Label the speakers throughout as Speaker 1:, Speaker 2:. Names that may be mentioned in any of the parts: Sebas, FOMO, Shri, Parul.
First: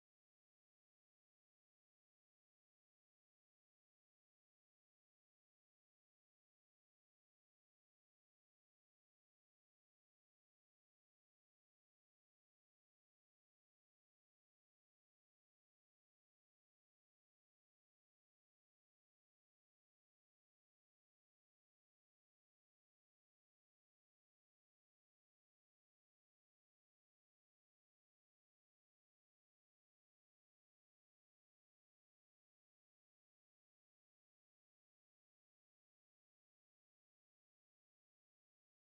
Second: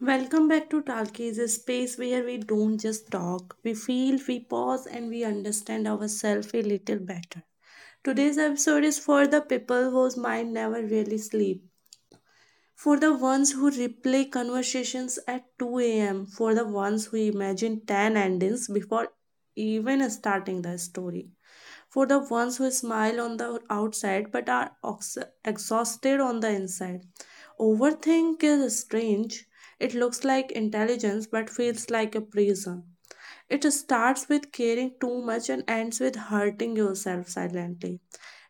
Speaker 1: Welcome back to Talk is a space where we don't just talk, we feel, we pause, and we understand ourselves a little better. Today's episode is for the people whose mind never really sleep, for the ones who replay conversations at 2 a.m., for the ones who imagine 10 endings before even starting the story, for the ones who smile on the outside but are exhausted on the inside. Overthink is strange. It looks like intelligence but feels like a prison. It starts with caring too much and ends with hurting yourself silently.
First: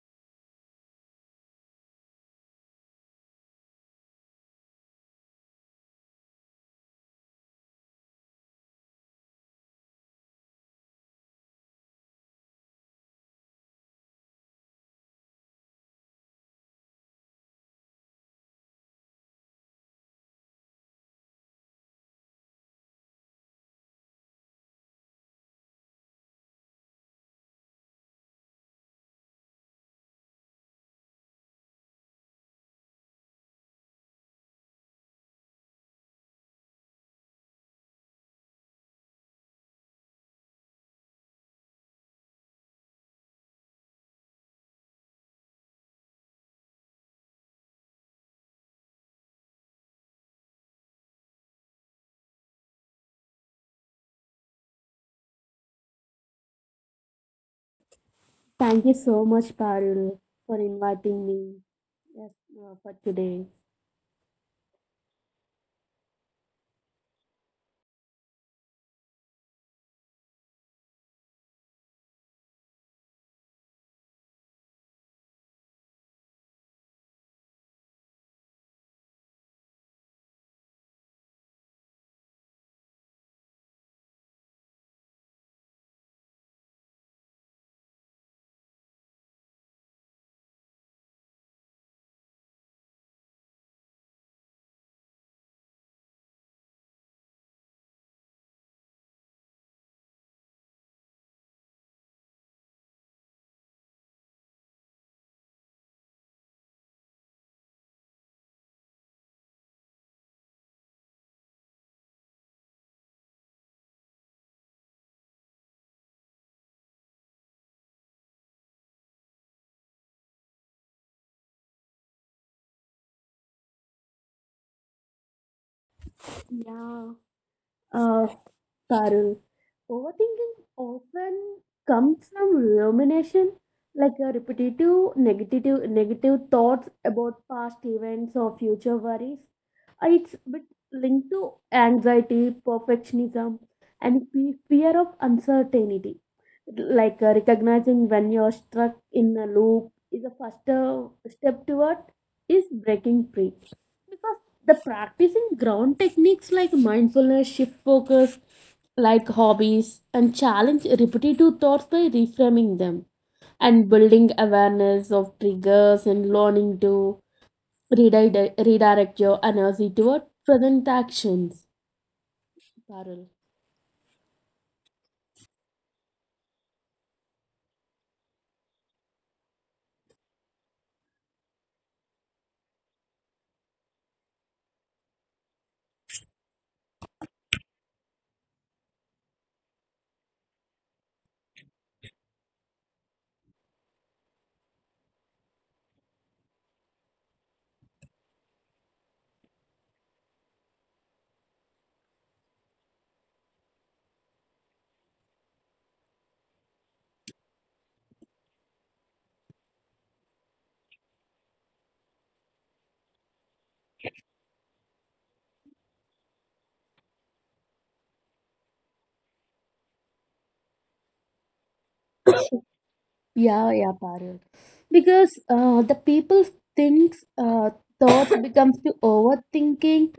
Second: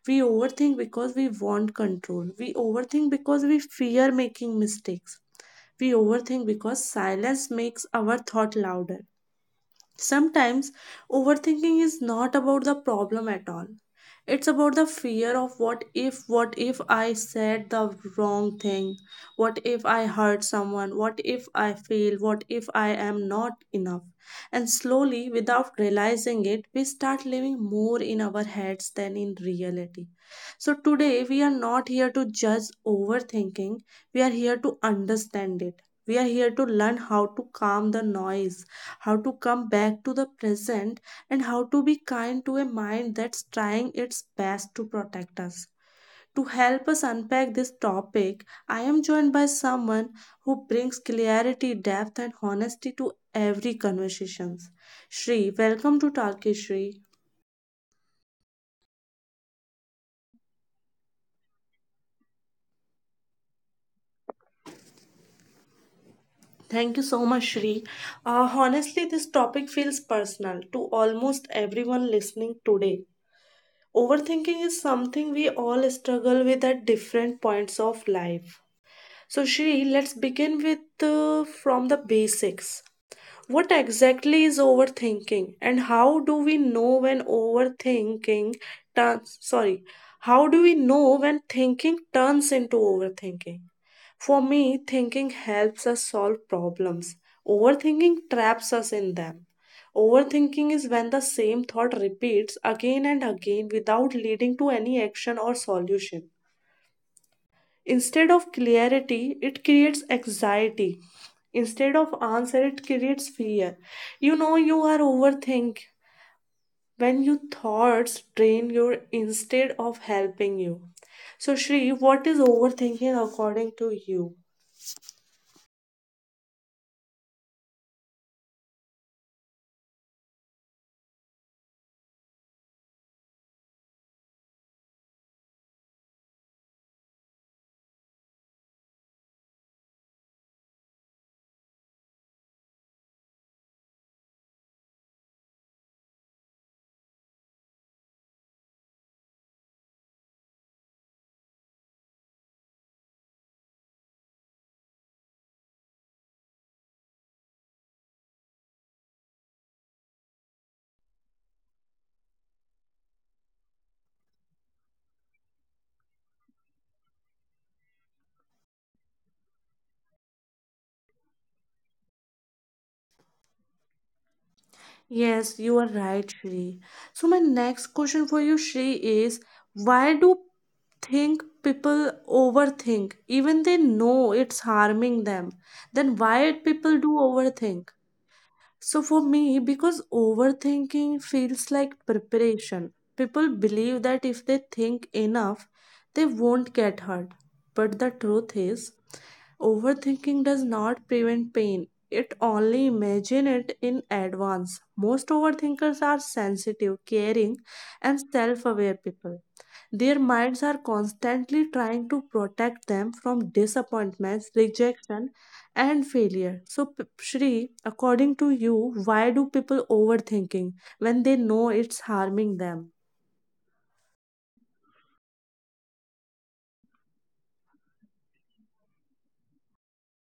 Speaker 1: We overthink because we want control. We overthink because we fear making mistakes. We overthink because silence makes our thought louder. Sometimes overthinking is not about the problem at all. It's about the fear of what if I said the wrong thing? What if I hurt someone? What if I fail? What if I am not enough? And slowly, without realizing it, we start living more in our heads than in reality. So today, we are not here to judge overthinking, we are here to understand it, we are here to learn how to calm the noise, how to come back to the present, and how to be kind to a mind that's trying its best to protect us. To help us unpack this topic, I am joined by someone who brings clarity, depth, and honesty to every conversation. Shri, welcome to Talkish Shri.
Speaker 2: Thank you so much, Parul, for inviting me yes, for today.
Speaker 1: Thank you so much, Shri. Honestly, this topic feels personal to almost everyone listening today. Overthinking is something we all struggle with at different points of life. So, Shri, let's begin with from the basics. What exactly is overthinking and how do we know when overthinking turns, sorry, how do we know when thinking turns into overthinking? For me, thinking helps us solve problems. Overthinking traps us in them. Overthinking is when the same thought repeats again and again without leading to any action or solution. Instead of clarity, it creates anxiety. Instead of answer, it creates fear. You know you are overthink when your thoughts drain you instead of helping you. So Shri, what is overthinking according to you?
Speaker 2: Yeah, uh, Parul, overthinking often comes from rumination, like a repetitive negative thoughts about past events or future worries. It's a bit linked to anxiety, perfectionism, and fear of uncertainty. Recognizing when you're stuck in a loop is a first step toward is breaking free. Because the practicing ground techniques like mindfulness, shift focus, like hobbies, and challenge repetitive thoughts by reframing them and building awareness of triggers and learning to redirect your energy toward present actions. Parul.
Speaker 1: Yes, you are right, Shri. So my next question for you, Shri, is why do think people overthink even they know it's harming them, then why people do overthink? So for me, because overthinking feels like preparation, people believe that if they think enough, they won't get hurt. But the truth is, overthinking does not prevent pain, it only imagine it in advance. Most overthinkers are sensitive, caring, and self aware people. Their minds are constantly trying to protect them from disappointments, rejection, and failure. So, Shri, according to you, why do people overthinking when they know it's harming them?
Speaker 2: Yeah, Parul, because the people thinks thoughts becomes to overthinking.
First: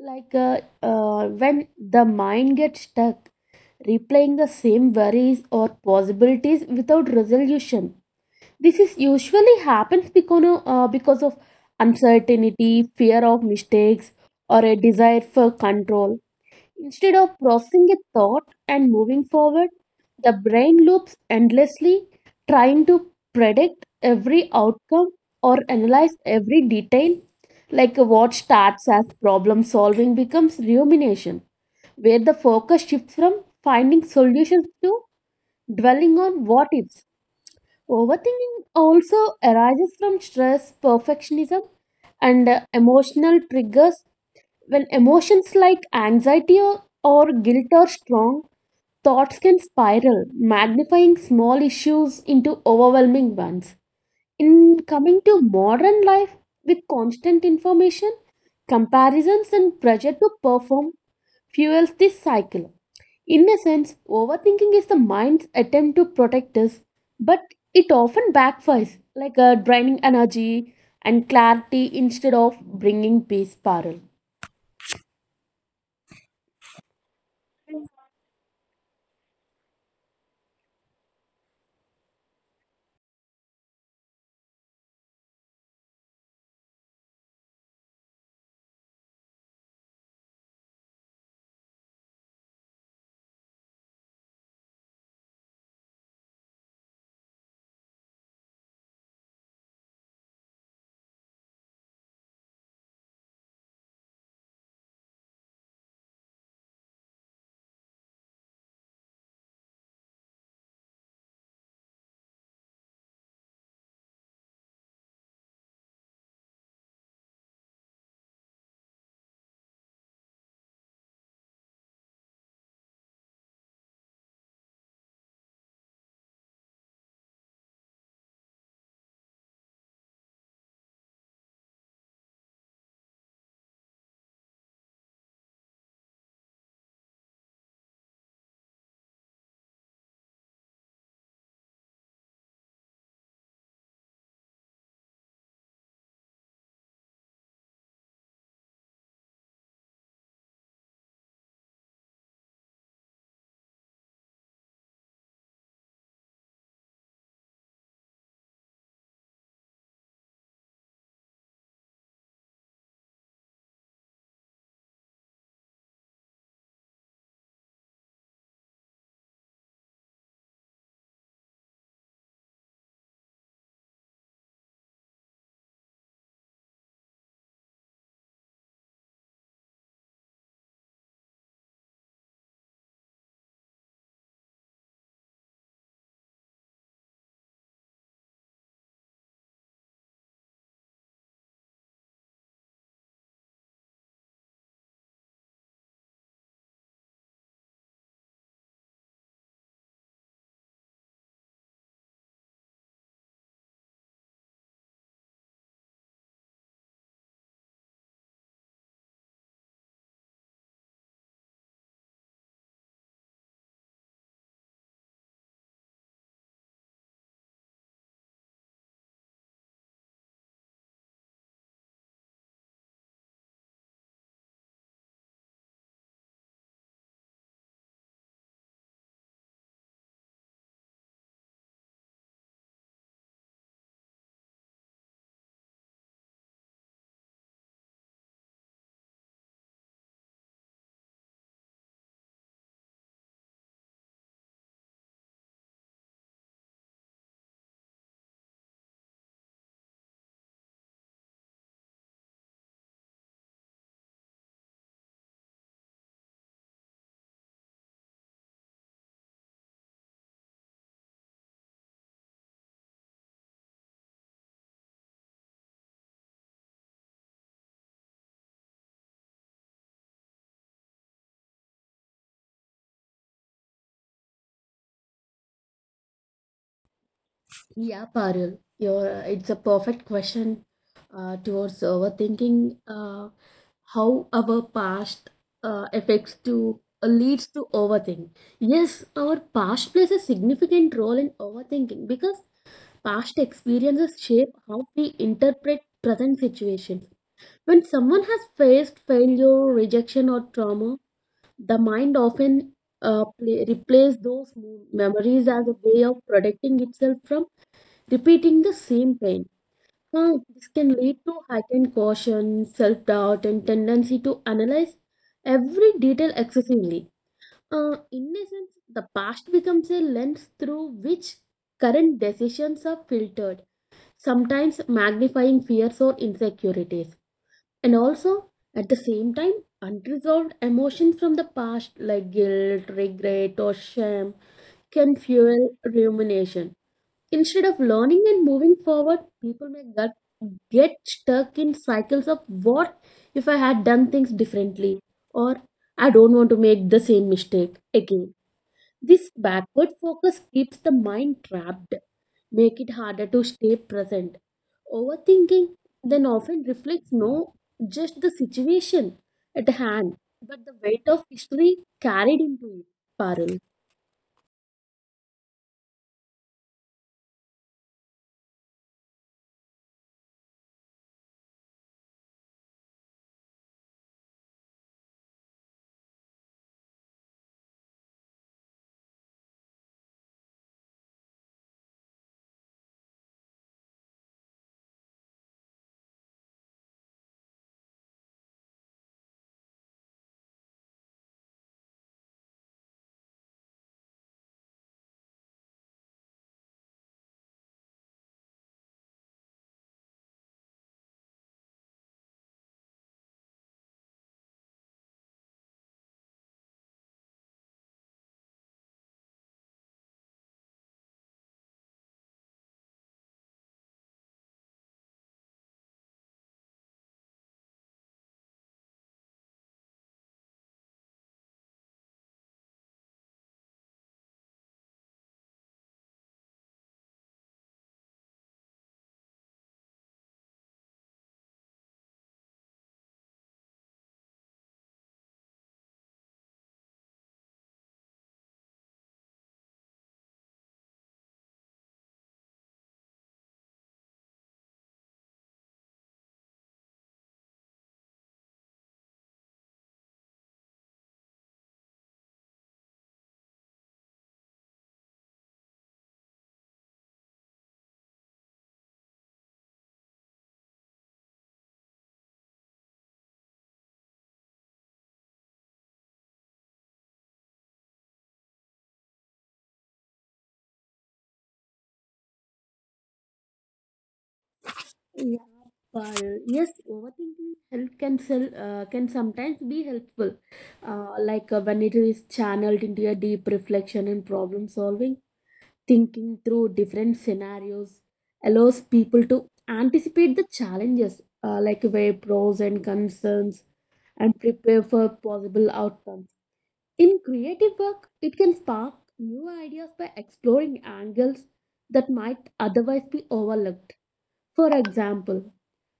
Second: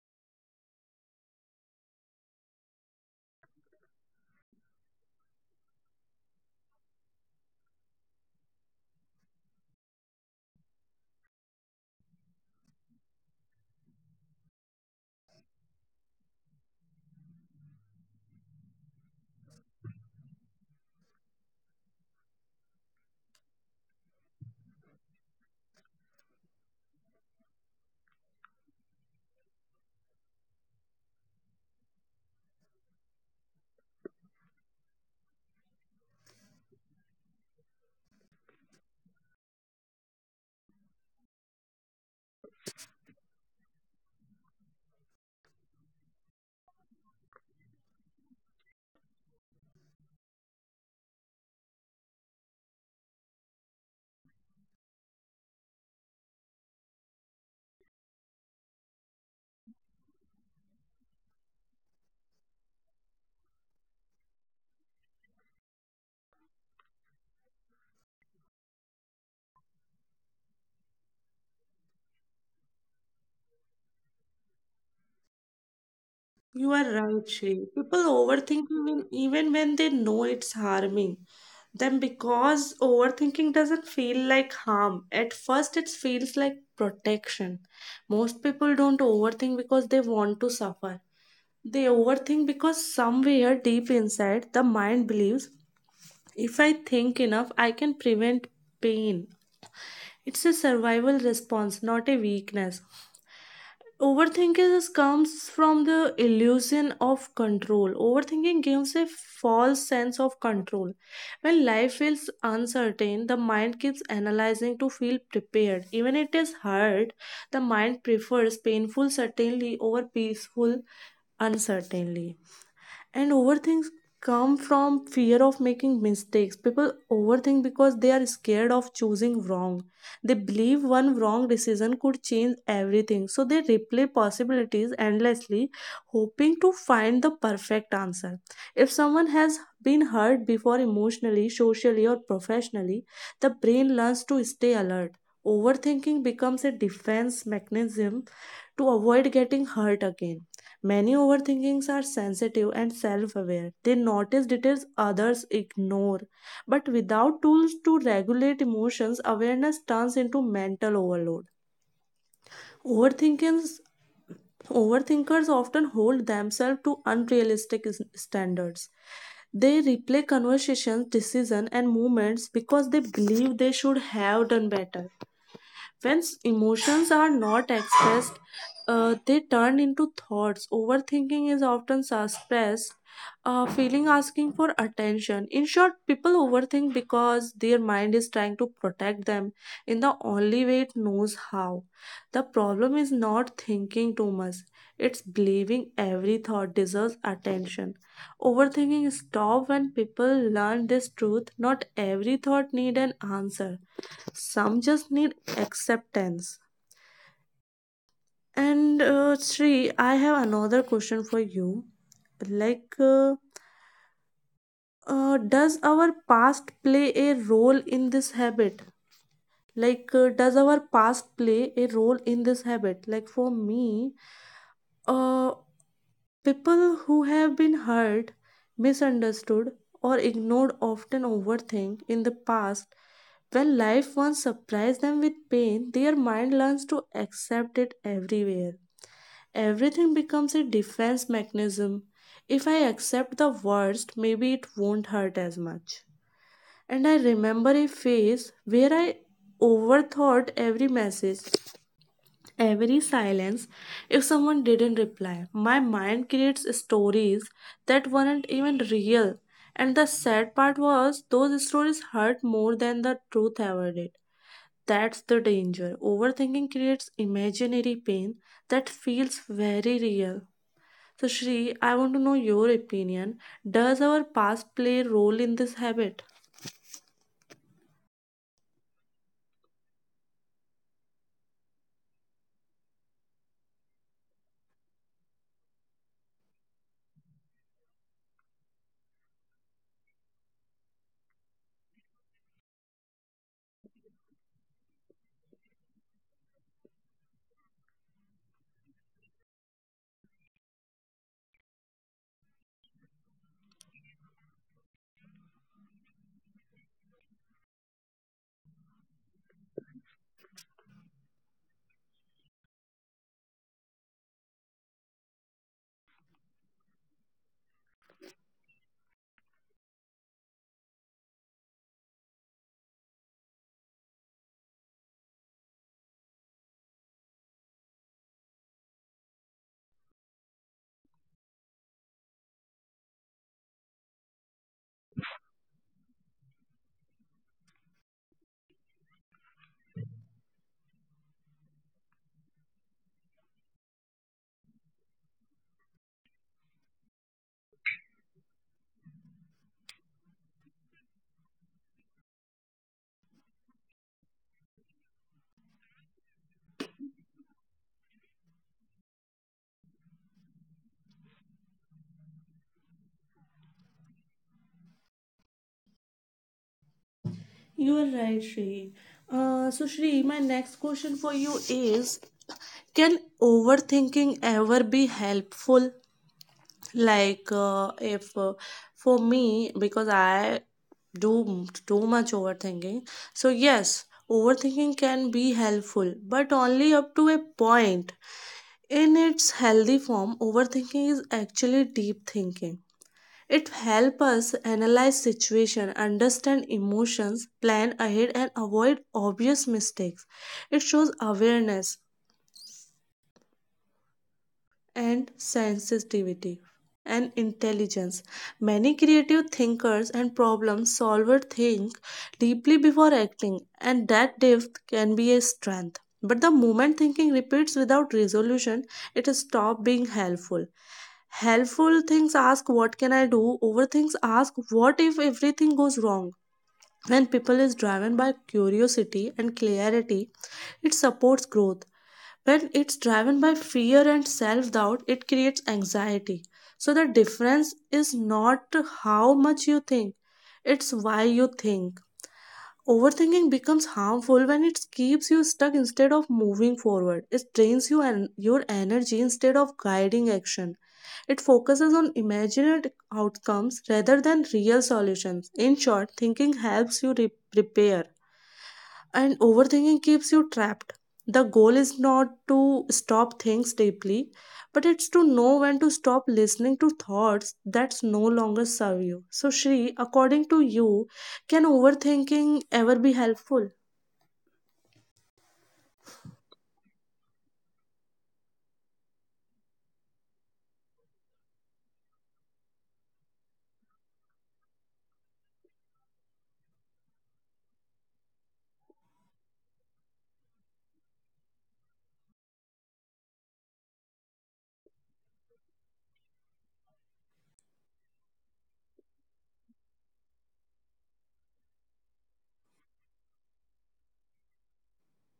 Speaker 2: When the mind gets stuck, replaying the same worries or possibilities without resolution. This is usually happens because of, because of uncertainty, fear of mistakes, or a desire for control. Instead of processing a thought and moving forward, the brain loops endlessly, trying to predict every outcome or analyze every detail. Like what starts as problem solving becomes rumination, where the focus shifts from finding solutions to dwelling on what ifs. Overthinking also arises from stress, perfectionism, and emotional triggers. When emotions like anxiety or guilt are strong, thoughts can spiral, magnifying small issues into overwhelming ones in coming to modern life with constant information, comparisons, and pressure to perform fuels this cycle. In a sense, overthinking is the mind's attempt to protect us, but it often backfires, draining energy and clarity instead of bringing peace, Parul.
Speaker 1: You are right, Shrey. People overthink even when they know it's harming them because overthinking doesn't feel like harm. At first, it feels like protection. Most people don't overthink because they want to suffer. They overthink because somewhere deep inside, the mind believes if I think enough, I can prevent pain. It's a survival response, not a weakness. Overthinking comes from the illusion of control. Overthinking gives a false sense of control. When life feels uncertain, the mind keeps analyzing to feel prepared. Even it is hard, the mind prefers painful certainty over peaceful uncertainty, and overthinks come from fear of making mistakes. People overthink because they are scared of choosing wrong. They believe one wrong decision could change everything, so they replay possibilities endlessly, hoping to find the perfect answer. If someone has been hurt before emotionally, socially, or professionally, the brain learns to stay alert. Overthinking becomes a defense mechanism to avoid getting hurt again. Many overthinkings are sensitive and self aware. They notice details others ignore. But without tools to regulate emotions, awareness turns into mental overload. Overthinkings, overthinkers often hold themselves to unrealistic standards. They replay conversations, decisions, and movements because they believe they should have done better. When emotions are not expressed, they turn into thoughts. Overthinking is often suppressed, feeling asking for attention. In short, people overthink because their mind is trying to protect them in the only way it knows how. The problem is not thinking too much, it's believing every thought deserves attention. Overthinking stops when people learn this truth, not every thought needs an answer, some just need acceptance. And Sri, I have another question for you. Like does our past play a role in this habit? Like does our past play a role in this habit? Like for me, uh, people who have been hurt, misunderstood, or ignored often overthink in the past. When life once surprised them with pain, their mind learns to accept it everywhere. Everything becomes a defense mechanism. If I accept the worst, maybe it won't hurt as much. And I remember a phase where I overthought every message, every silence. If someone didn't reply, my mind creates stories that weren't even real. And the sad part was, those stories hurt more than the truth ever did. That's the danger. Overthinking creates imaginary pain that feels very real. So, Shri, I want to know your opinion. Does our past play a role in this habit?
Speaker 2: Yeah, Parul, your it's a perfect question towards overthinking how our past affects to leads to overthink? Yes, our past plays a significant role in overthinking because past experiences shape how we interpret present situations. When someone has faced failure, rejection, or trauma, the mind often replays those memories as a way of protecting itself from repeating the same pain. Huh, this can lead to heightened caution, self doubt, and tendency to analyze every detail excessively. In essence, the past becomes a lens through which current decisions are filtered, sometimes magnifying fears or insecurities. And also, at the same time, unresolved emotions from the past like guilt, regret, or shame can fuel rumination. Instead of learning and moving forward, people may get stuck in cycles of what if I had done things differently or I don't want to make the same mistake again. This backward focus keeps the mind trapped, make it harder to stay present. Overthinking then often reflects no just the situation at hand, but the weight of history carried into it. Parul.
Speaker 1: You are right, Shri. So, Shri, my next question for you is, can overthinking ever be helpful? Like, if for me, because I do too much overthinking, so yes, overthinking can be helpful, but only up to a point. In its healthy form, overthinking is actually deep thinking. It helps us analyze situation, understand emotions, plan ahead and avoid obvious mistakes. It shows awareness and sensitivity and intelligence. Many creative thinkers and problem solvers think deeply before acting, and that depth can be a strength. But the moment thinking repeats without resolution, it stops being helpful. Helpful things ask what can I do, overthings ask what if everything goes wrong. When people is driven by curiosity and clarity, it supports growth. When it's driven by fear and self doubt, it creates anxiety. So the difference is not how much you think, it's why you think. Overthinking becomes harmful when it keeps you stuck instead of moving forward. It drains you and your energy instead of guiding action. It focuses on imagined outcomes rather than real solutions. In short, thinking helps you prepare, and overthinking keeps you trapped. The goal is not to stop things deeply, but it's to know when to stop listening to thoughts that no longer serve you. So, Shri, according to you, can overthinking ever be helpful?
Speaker 2: Yeah, but Yes, overthinking help can can sometimes be helpful, when it is channeled into a deep reflection and problem solving. Thinking through different scenarios allows people to anticipate the challenges, weigh pros and concerns, and prepare for possible outcomes. In creative work, it can spark new ideas by exploring angles that might otherwise be overlooked. For example,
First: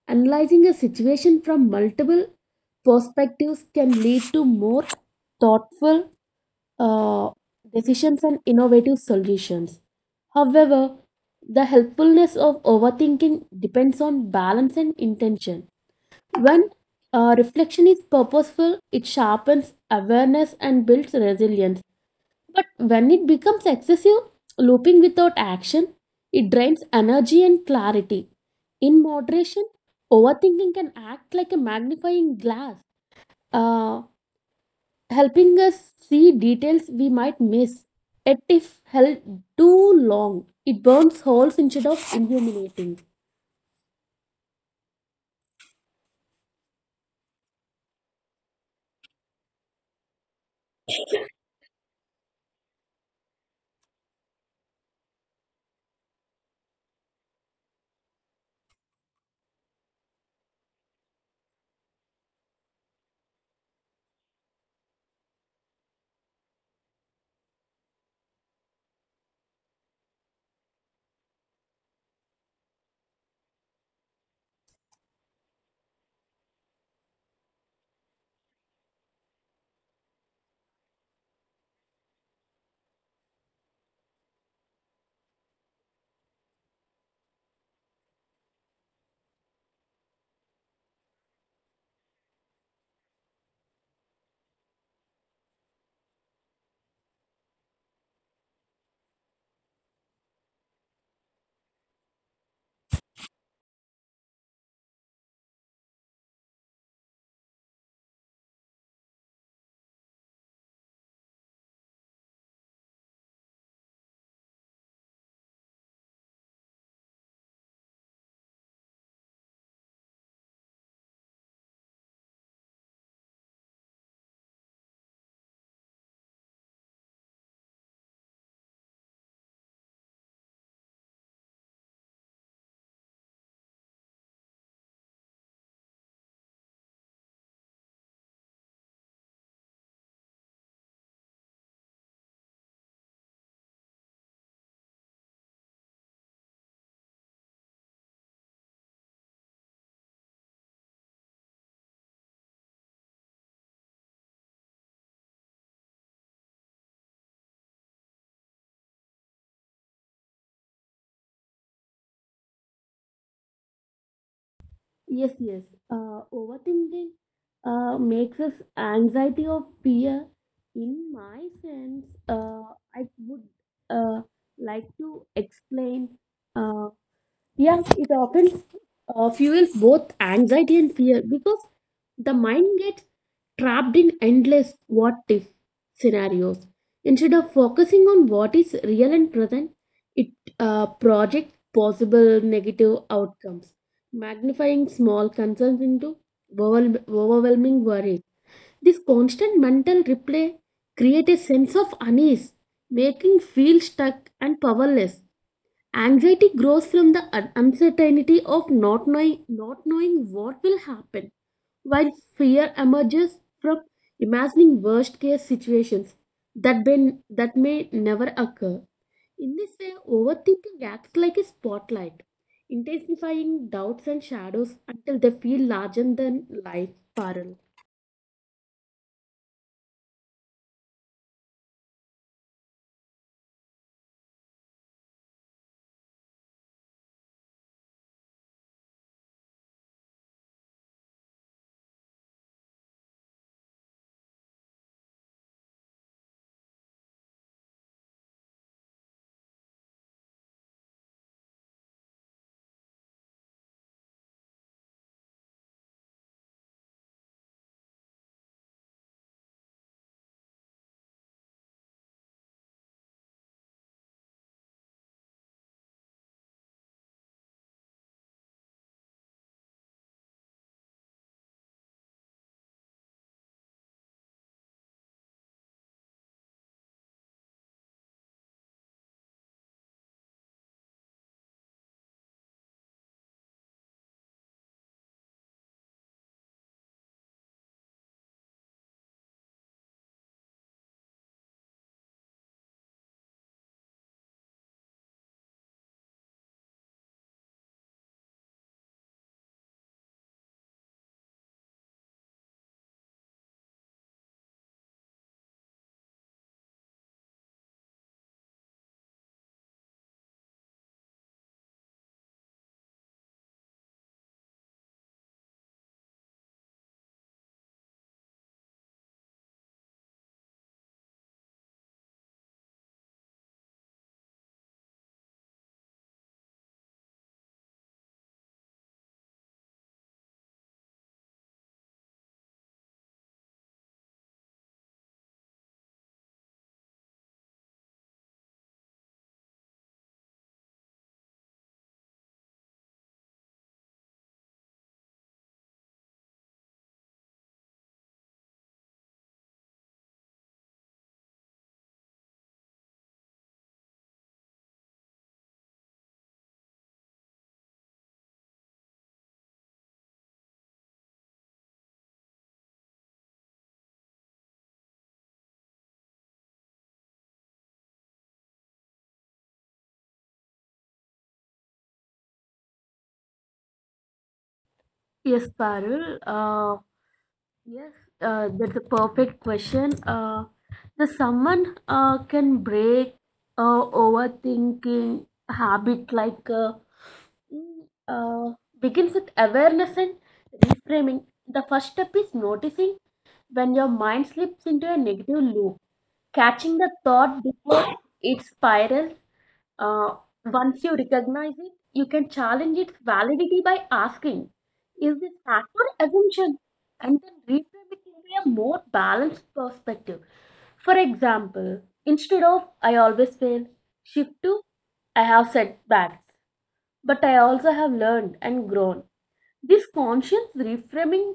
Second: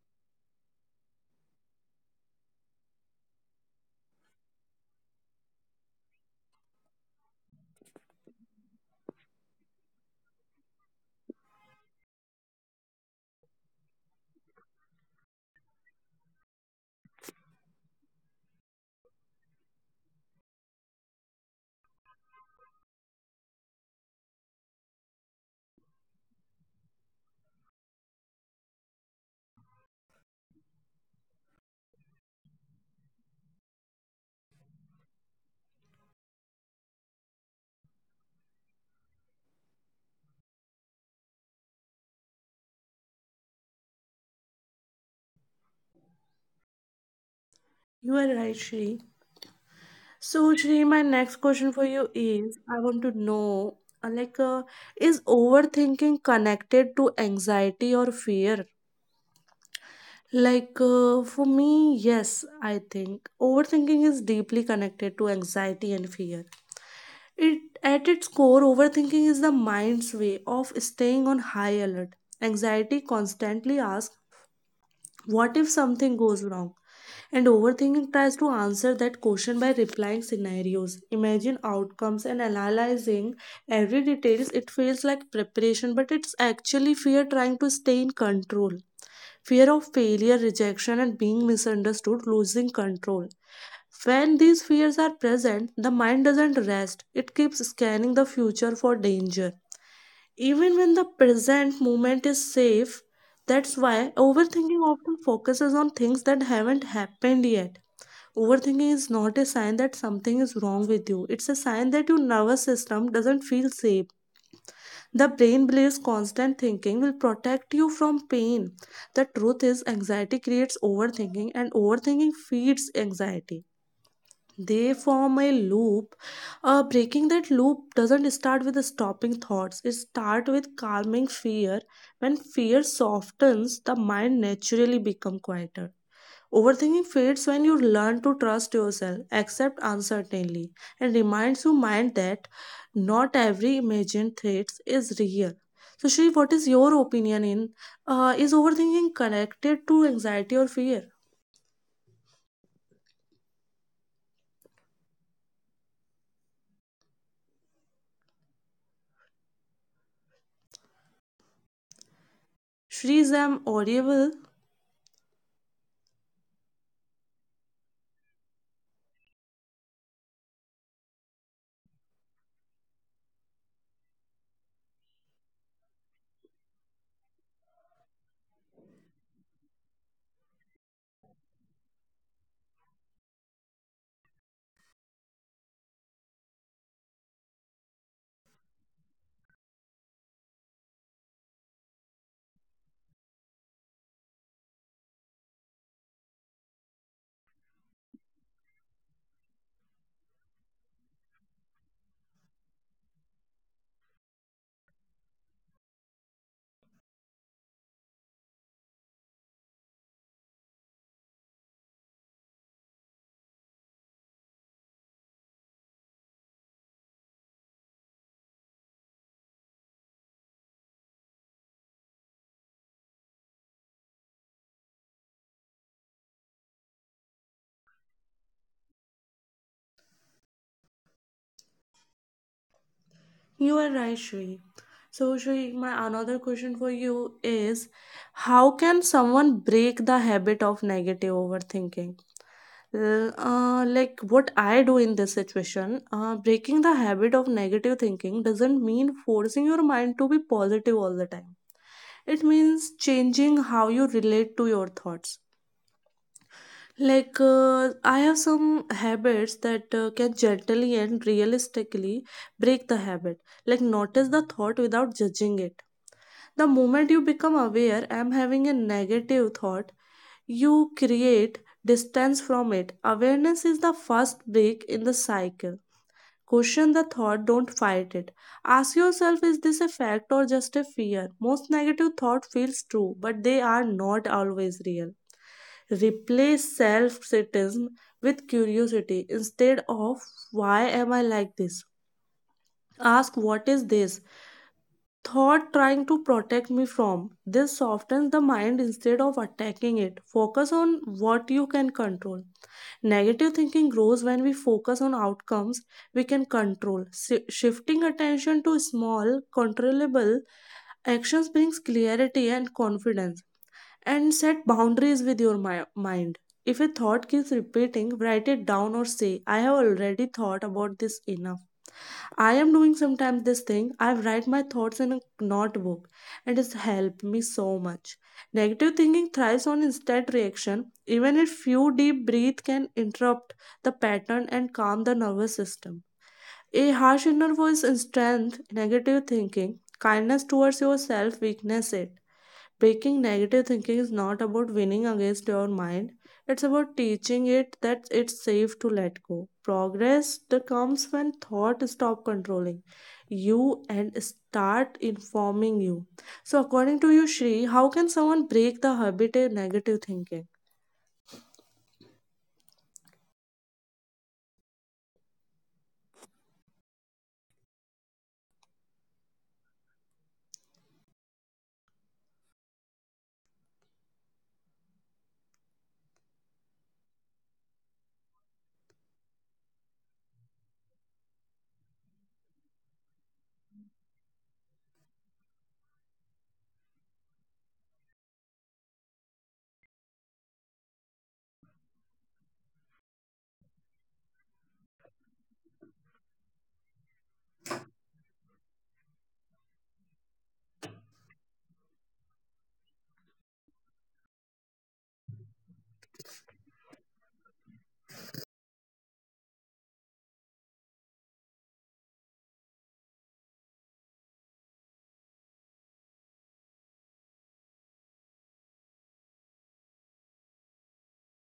Speaker 2: analyzing a situation from multiple perspectives can lead to more thoughtful uh, decisions and innovative solutions. However, the helpfulness of overthinking depends on balance and intention. When reflection is purposeful, it sharpens awareness and builds resilience. But when it becomes excessive, looping without action, it drains energy and clarity. In moderation, overthinking can act like a magnifying glass, uh, helping us see details we might miss. Yet, if held too long, it burns holes instead of illuminating.
Speaker 1: You are right, Shri. So, Shri, my next question for you is, I want to know, like, is overthinking connected to anxiety or fear? Like for me, yes, I think overthinking is deeply connected to anxiety and fear. It at its core, overthinking is the mind's way of staying on high alert. Anxiety constantly asks, "What if something goes wrong?" and overthinking tries to answer that question by replying scenarios, imagine outcomes, and analyzing every detail. It feels like preparation, but it's actually fear trying to stay in control, fear of failure, rejection, and being misunderstood, losing control. When these fears are present, the mind doesn't rest, it keeps scanning the future for danger. Even when the present moment is safe, that's why overthinking often focuses on things that haven't happened yet. Overthinking is not a sign that something is wrong with you. It's a sign that your nervous system doesn't feel safe. The brain believes constant thinking will protect you from pain. The truth is, anxiety creates overthinking, and overthinking feeds anxiety. They form a loop. Breaking that loop doesn't start with stopping thoughts, it starts with calming fear. When fear softens, the mind naturally becomes quieter. Overthinking fades when you learn to trust yourself, accept uncertainty, and reminds your mind that not every imagined threat is real. So, Shri, what is your opinion in is overthinking connected to anxiety or fear? Shri, is am audible?
Speaker 2: Yes, yes. Overthinking makes us anxiety or fear. In my sense, I would uh, like to explain. Uh, yeah, it often fuels both anxiety and fear because the mind gets trapped in endless what if scenarios. Instead of focusing on what is real and present, it projects possible negative outcomes, magnifying small concerns into overwhelming worries. This constant mental replay creates a sense of unease, making feel stuck and powerless. Anxiety grows from the uncertainty of not knowing, not knowing what will happen, while fear emerges from imagining worst case situations that may never occur. In this way, overthinking acts like a spotlight, intensifying doubts and shadows until they feel larger than life. Parul.
Speaker 1: You are right, Shri. So, Shri, my another question for you is, how can someone break the habit of negative overthinking? Like what I do in this situation, breaking the habit of negative thinking doesn't mean forcing your mind to be positive all the time. It means changing how you relate to your thoughts. Like, I have some habits that can gently and realistically break the habit. Like, notice the thought without judging it. The moment you become aware, I'm having a negative thought, you create distance from it. Awareness is the first break in the cycle. Question the thought, don't fight it. Ask yourself, is this a fact or just a fear? Most negative thought feels true, but they are not always real. Replace self criticism with curiosity. Instead of why am I like this? Ask what is this thought trying to protect me from? This softens the mind instead of attacking it. Focus on what you can control. Negative thinking grows when we focus on outcomes we can control. Shifting attention to small, controllable actions brings clarity and confidence. And set boundaries with your mind. If a thought keeps repeating, write it down or say, I have already thought about this enough. I am doing sometimes this thing. I write my thoughts in a notebook, and it's helped me so much. Negative thinking thrives on instant reaction. Even a few deep breath can interrupt the pattern and calm the nervous system. A harsh inner voice strength negative thinking. Kindness towards yourself weakness it. Breaking negative thinking is not about winning against your mind, it's about teaching it that it's safe to let go. Progress that comes when thought stop controlling you and start informing you. So according to you, Shri, how can someone break the habit of negative thinking?
Speaker 2: Yes, Parul. Uh, yes, that's a perfect question. The someone can break overthinking habit mm, uh, begins with awareness and reframing. The first step is noticing when your mind slips into a negative loop, catching the thought before it spirals. uh, Once you recognize it, you can challenge its validity by asking, is this fact or assumption? And then reframe it into a more balanced perspective. For example, instead of I always fail, shift to I have setbacks, but I also have learned and grown. This conscious reframing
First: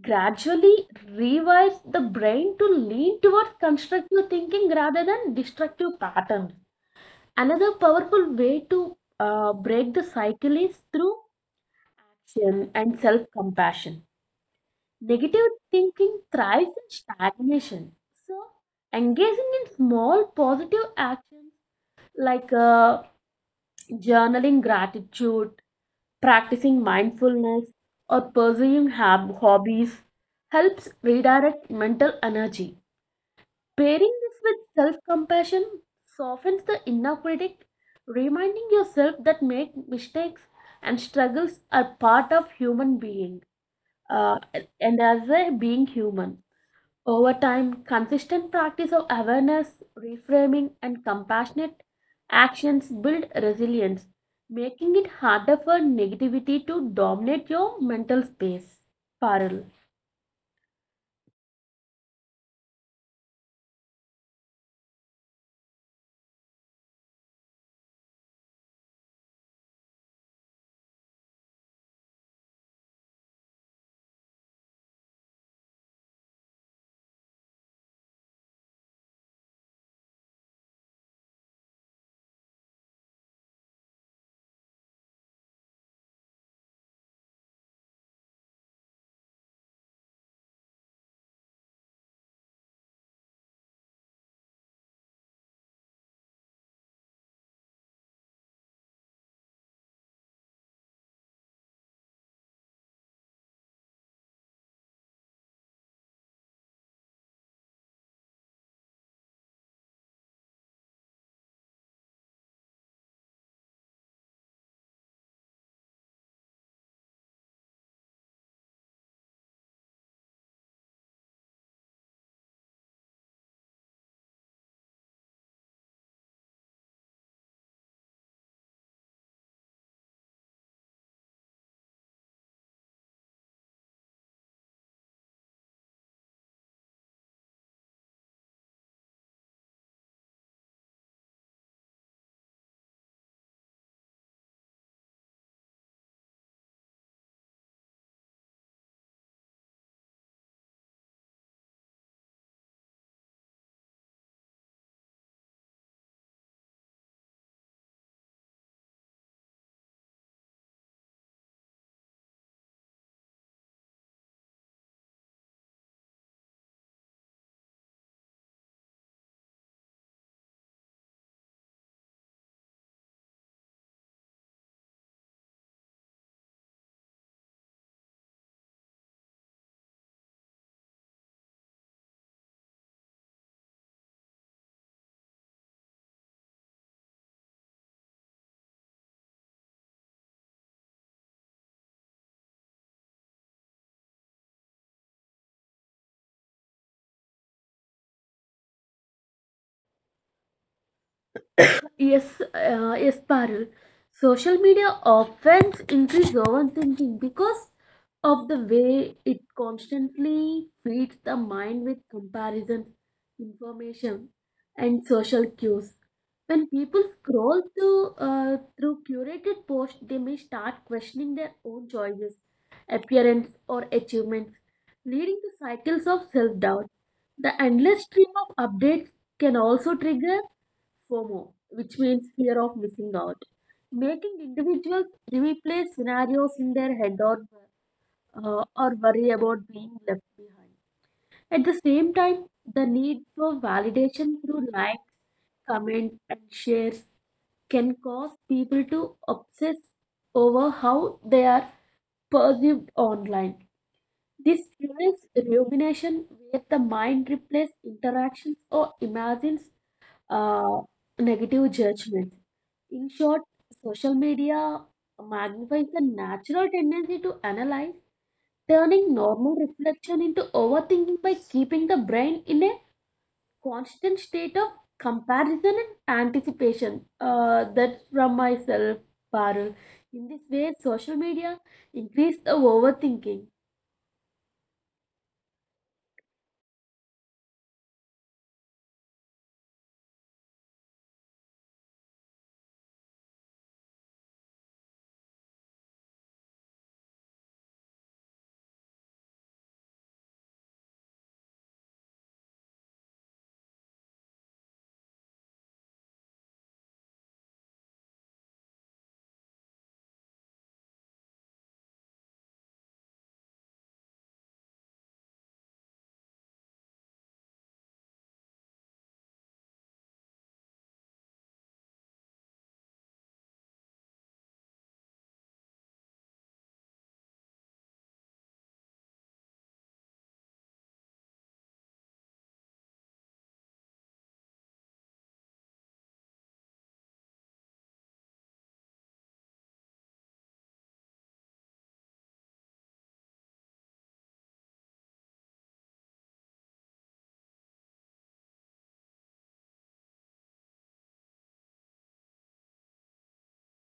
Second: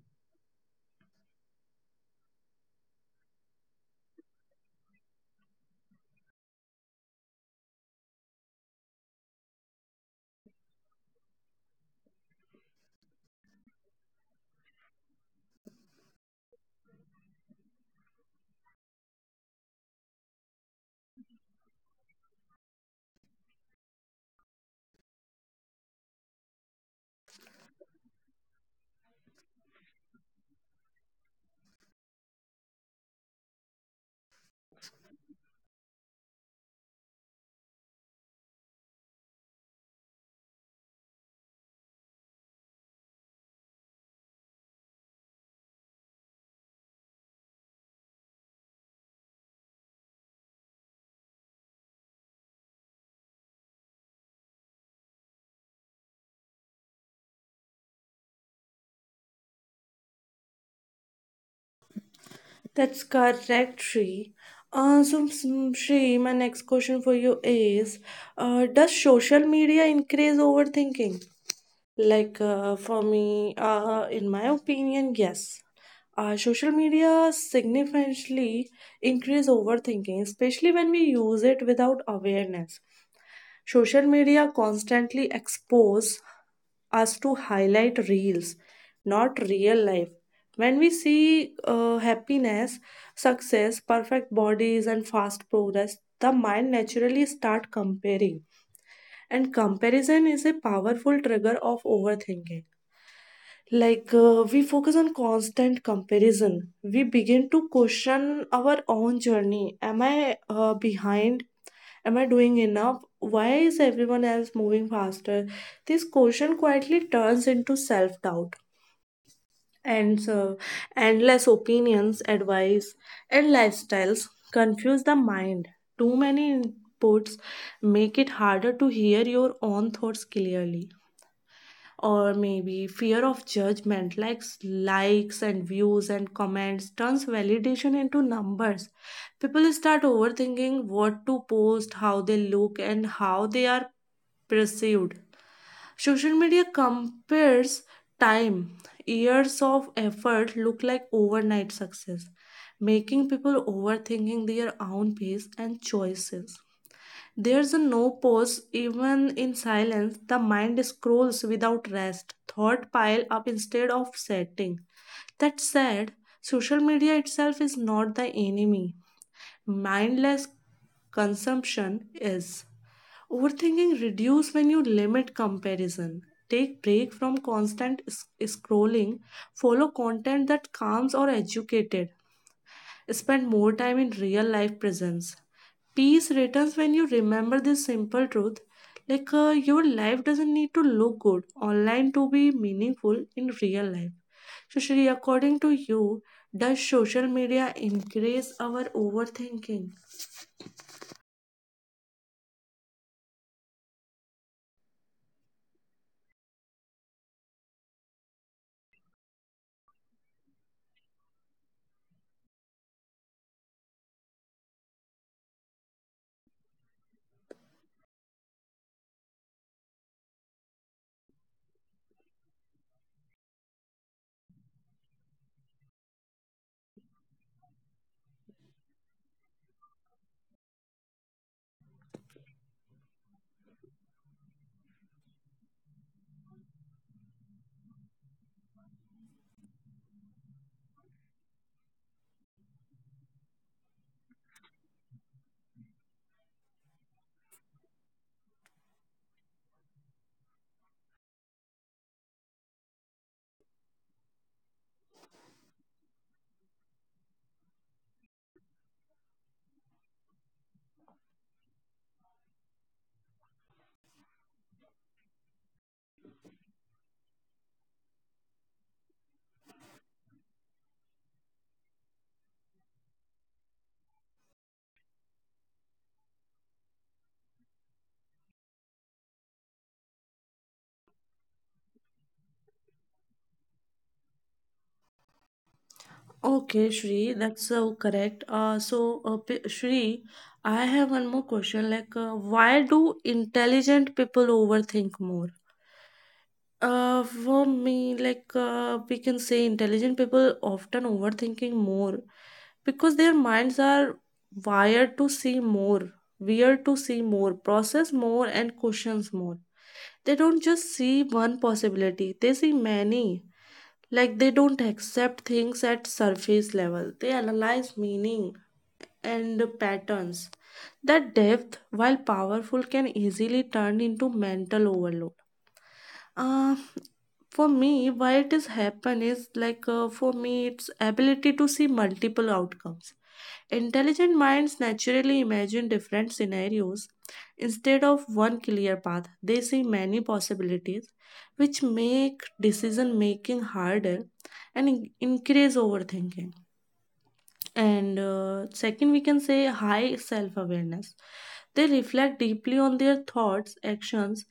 Speaker 2: gradually rewires the brain to lean towards constructive thinking rather than destructive patterns. Another powerful way to break the cycle is through action and self compassion. Negative thinking thrives in stagnation. So, engaging in small positive actions like uh, journaling gratitude, practicing mindfulness, or pursuing hobbies helps redirect mental energy. Pairing this with self compassion softens the inner critic, reminding yourself that make mistakes and struggles are part of human being uh, and as a being human. Over time, consistent practice of awareness, reframing, and compassionate actions build resilience, making it harder for negativity to dominate your mental space. Parul.
Speaker 1: That's correct, Shri. Shri, my next question for you is, does social media increase overthinking? Like for me, in my opinion, yes. Social media significantly increase overthinking, especially when we use it without awareness. Social media constantly expose us to highlight reels, not real life. When we see happiness, success, perfect bodies, and fast progress, the mind naturally start comparing. And comparison is a powerful trigger of overthinking. Like we focus on constant comparison, we begin to question our own journey. Am I behind? Am I doing enough? Why is everyone else moving faster? This question quietly turns into self doubt. And endless opinions, advice, and lifestyles confuse the mind. Too many inputs make it harder to hear your own thoughts clearly. Or maybe fear of judgment, like likes and views and comments turns validation into numbers. People start overthinking what to post, how they look, and how they are perceived. Social media compares time. Years of effort look like overnight success, making people overthinking their own pace and choices. There's a no pause, even in silence. The mind scrolls without rest. Thought pile up instead of setting. That said, social media itself is not the enemy. Mindless consumption is. Overthinking reduce when you limit comparison. Take break from constant scrolling. Follow content that calms or educated. Spend more time in real life presence. Peace returns when you remember this simple truth. Like your life doesn't need to look good online to be meaningful in real life. So, Shri, according to you, does social media increase our overthinking?
Speaker 2: Yes, Parul, social media often increases overthinking because of the way it constantly feeds the mind with comparison, information, and social cues. When people scroll through, through curated posts, they may start questioning their own choices, appearance, or achievements, leading to cycles of self doubt. The endless stream of updates can also trigger FOMO, which means fear of missing out, making individuals replay scenarios in their head or worry about being left behind. At the same time, the need for validation through likes, comments, and shares can cause people to obsess over how they are perceived online. This fuels rumination where the mind replaces interactions or imagines uh, negative judgments. In short, social media magnifies the natural tendency to analyze, turning normal reflection into overthinking by keeping the brain in a constant state of comparison and anticipation. That's from myself, Parul. In this way, social media increase the overthinking.
Speaker 1: Okay, Shri, that's so correct. Shri, I have one more question. Like, why do intelligent people overthink more? For me, like we can say, intelligent people often overthinking more because their minds are wired to see more, weird to see more, process more, and questions more. They don't just see one possibility; they see many. Like they don't accept things at surface level. They analyze meaning and patterns. That depth, while powerful, can easily turn into mental overload. Uh, for me, why it is happen is like for me, it's ability to see multiple outcomes. Intelligent minds naturally imagine different scenarios instead of one clear path. They see many possibilities, which make decision making harder and increase overthinking. And second, we can say high self awareness. They reflect deeply on their thoughts, actions,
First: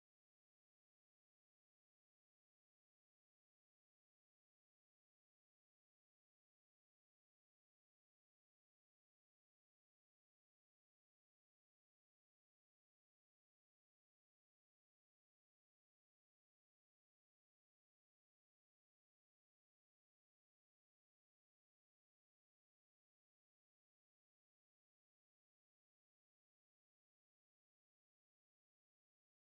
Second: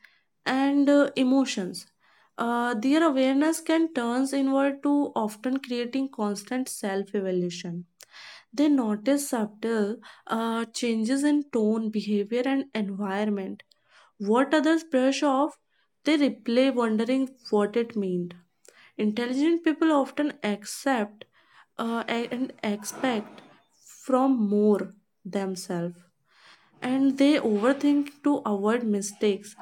Speaker 1: and emotions. Their awareness can turn inward to often creating constant self evaluation. They notice subtle changes in tone, behavior, and environment. What others brush off, they replay, wondering what it meant. Intelligent people often accept and expect from more themselves, and they overthink to avoid mistakes,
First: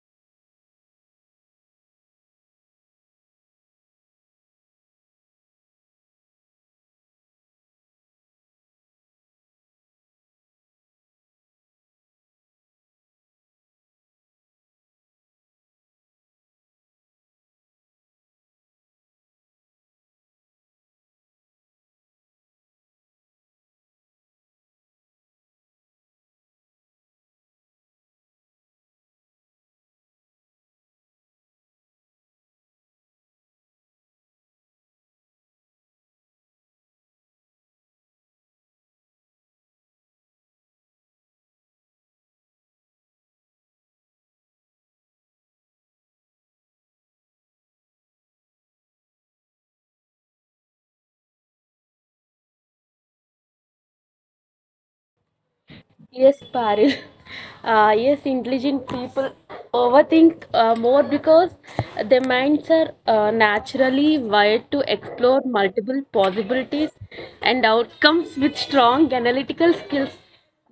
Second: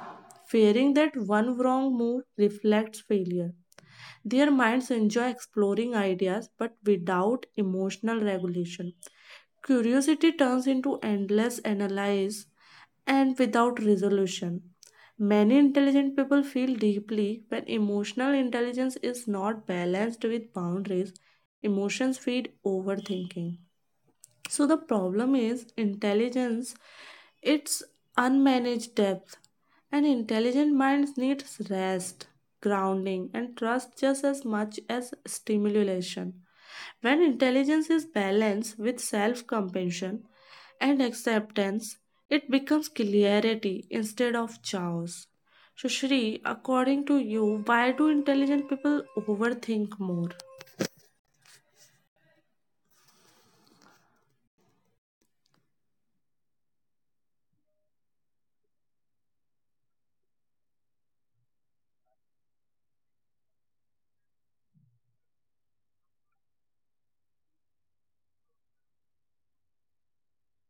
Speaker 1: fearing that one wrong move reflects failure. Their minds enjoy exploring ideas but without emotional regulation. Curiosity turns into endless analysis and without resolution. Many intelligent people feel deeply when emotional intelligence is not balanced with boundaries. Emotions feed overthinking. So the problem is intelligence, it's unmanaged depth. And intelligent minds needs rest, grounding, and trust just as much as stimulation. When intelligence is balanced with self-compassion and acceptance, it becomes clarity instead of chaos. So Shri, according to you, why do intelligent people overthink more?
Speaker 2: Yes, Paril. Yes, intelligent people overthink more because their minds are naturally wired to explore multiple possibilities and outcomes with strong analytical skills.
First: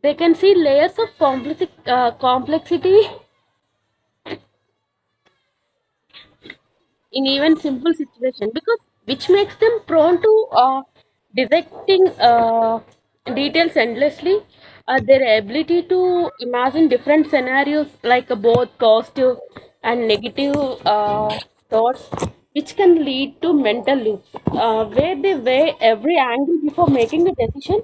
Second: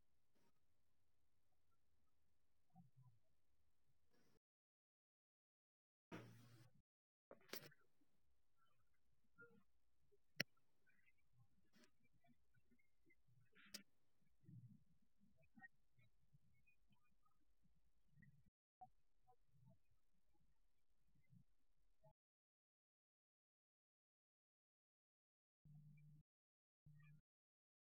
Speaker 2: They can see layers of complexity in even simple situation because which makes them prone to dissecting details endlessly. Their ability to imagine different scenarios, both positive and negative uh, thoughts, which can lead to mental loops where they weigh every angle before making a decision,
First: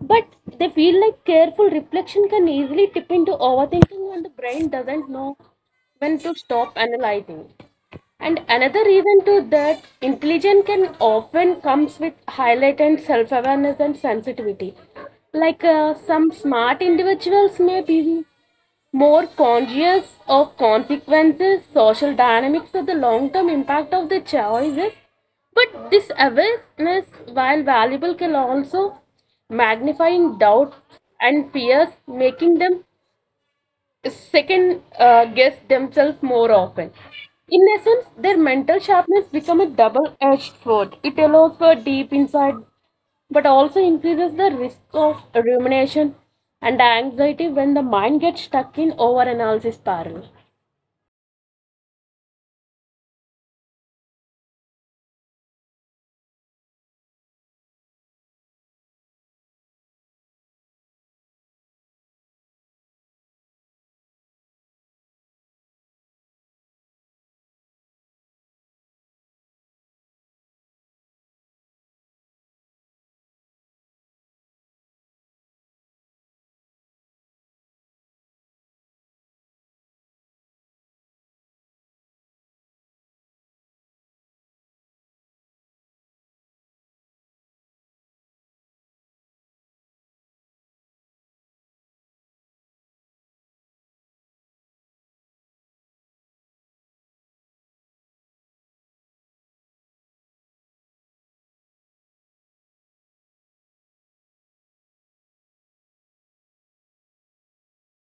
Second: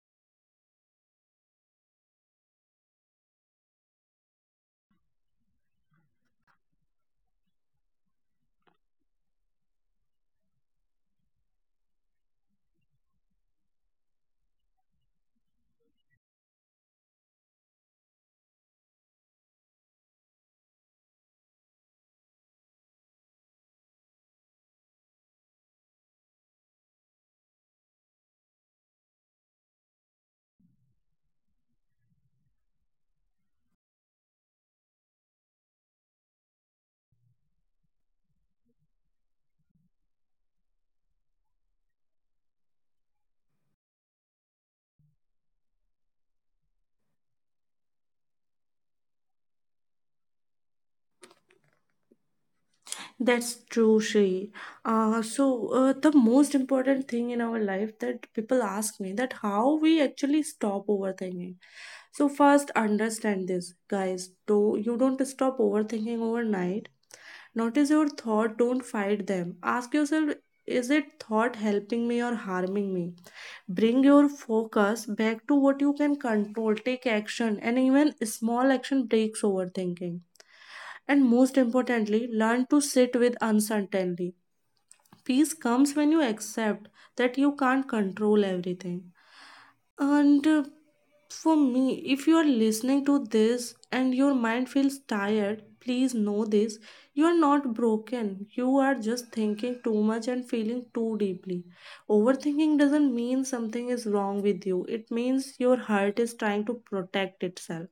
Speaker 2: but they feel like careful reflection can easily tip into overthinking when the brain doesn't know when to stop analyzing. And another reason to that, intelligence can often comes with highlighted self-awareness and sensitivity. Some smart individuals may be more conscious of consequences, social dynamics, or the long-term impact of the choices. But this awareness, while valuable, can also magnifying in doubt and fears, making them second guess themselves more often. In essence, their mental sharpness becomes a double-edged sword. It allows for deep insight, but also increases the risk of rumination and anxiety when the mind gets stuck in over-analysis parallel.
Speaker 1: That's true, Shri. The most important thing in our life that people ask me that how we actually stop overthinking. So first, understand this, guys. Do you don't stop overthinking overnight. Notice your thought. Don't fight them. Ask yourself, is it thought helping me or harming me? Bring your focus back to what you can control. Take action, and even small action breaks overthinking. And most importantly, learn to sit with uncertainty. Peace comes when you accept that you can't control everything. And for me, if you are listening to this and your mind feels tired, please know this, you are not broken. You are just thinking too much and feeling too deeply. Overthinking doesn't mean something is wrong with you, it means your heart is trying to protect itself.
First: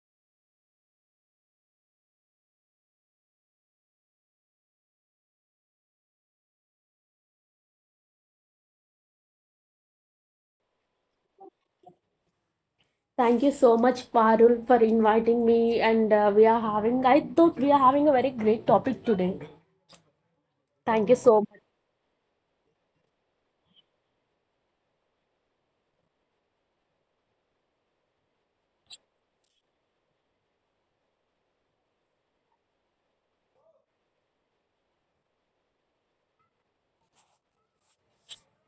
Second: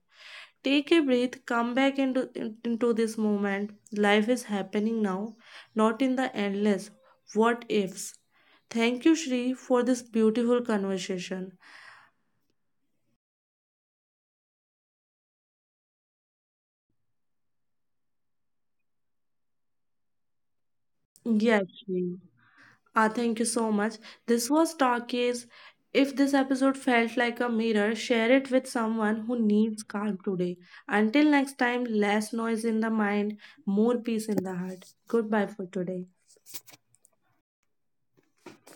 Speaker 1: Take a breath, come back into, into this moment. Life is happening now, not in the endless what ifs. Thank you, Shri, for this beautiful conversation.
Speaker 2: Thank you so much, Parul, for inviting me. And We are having, I thought we are having a very great topic today. Thank you so much.
Speaker 1: Yes, Shri. Ah, thank you so much. This was Talkies. If this episode felt like a mirror, share it with someone who needs calm today. Until next time, less noise in the mind, more peace in the heart. Goodbye for today.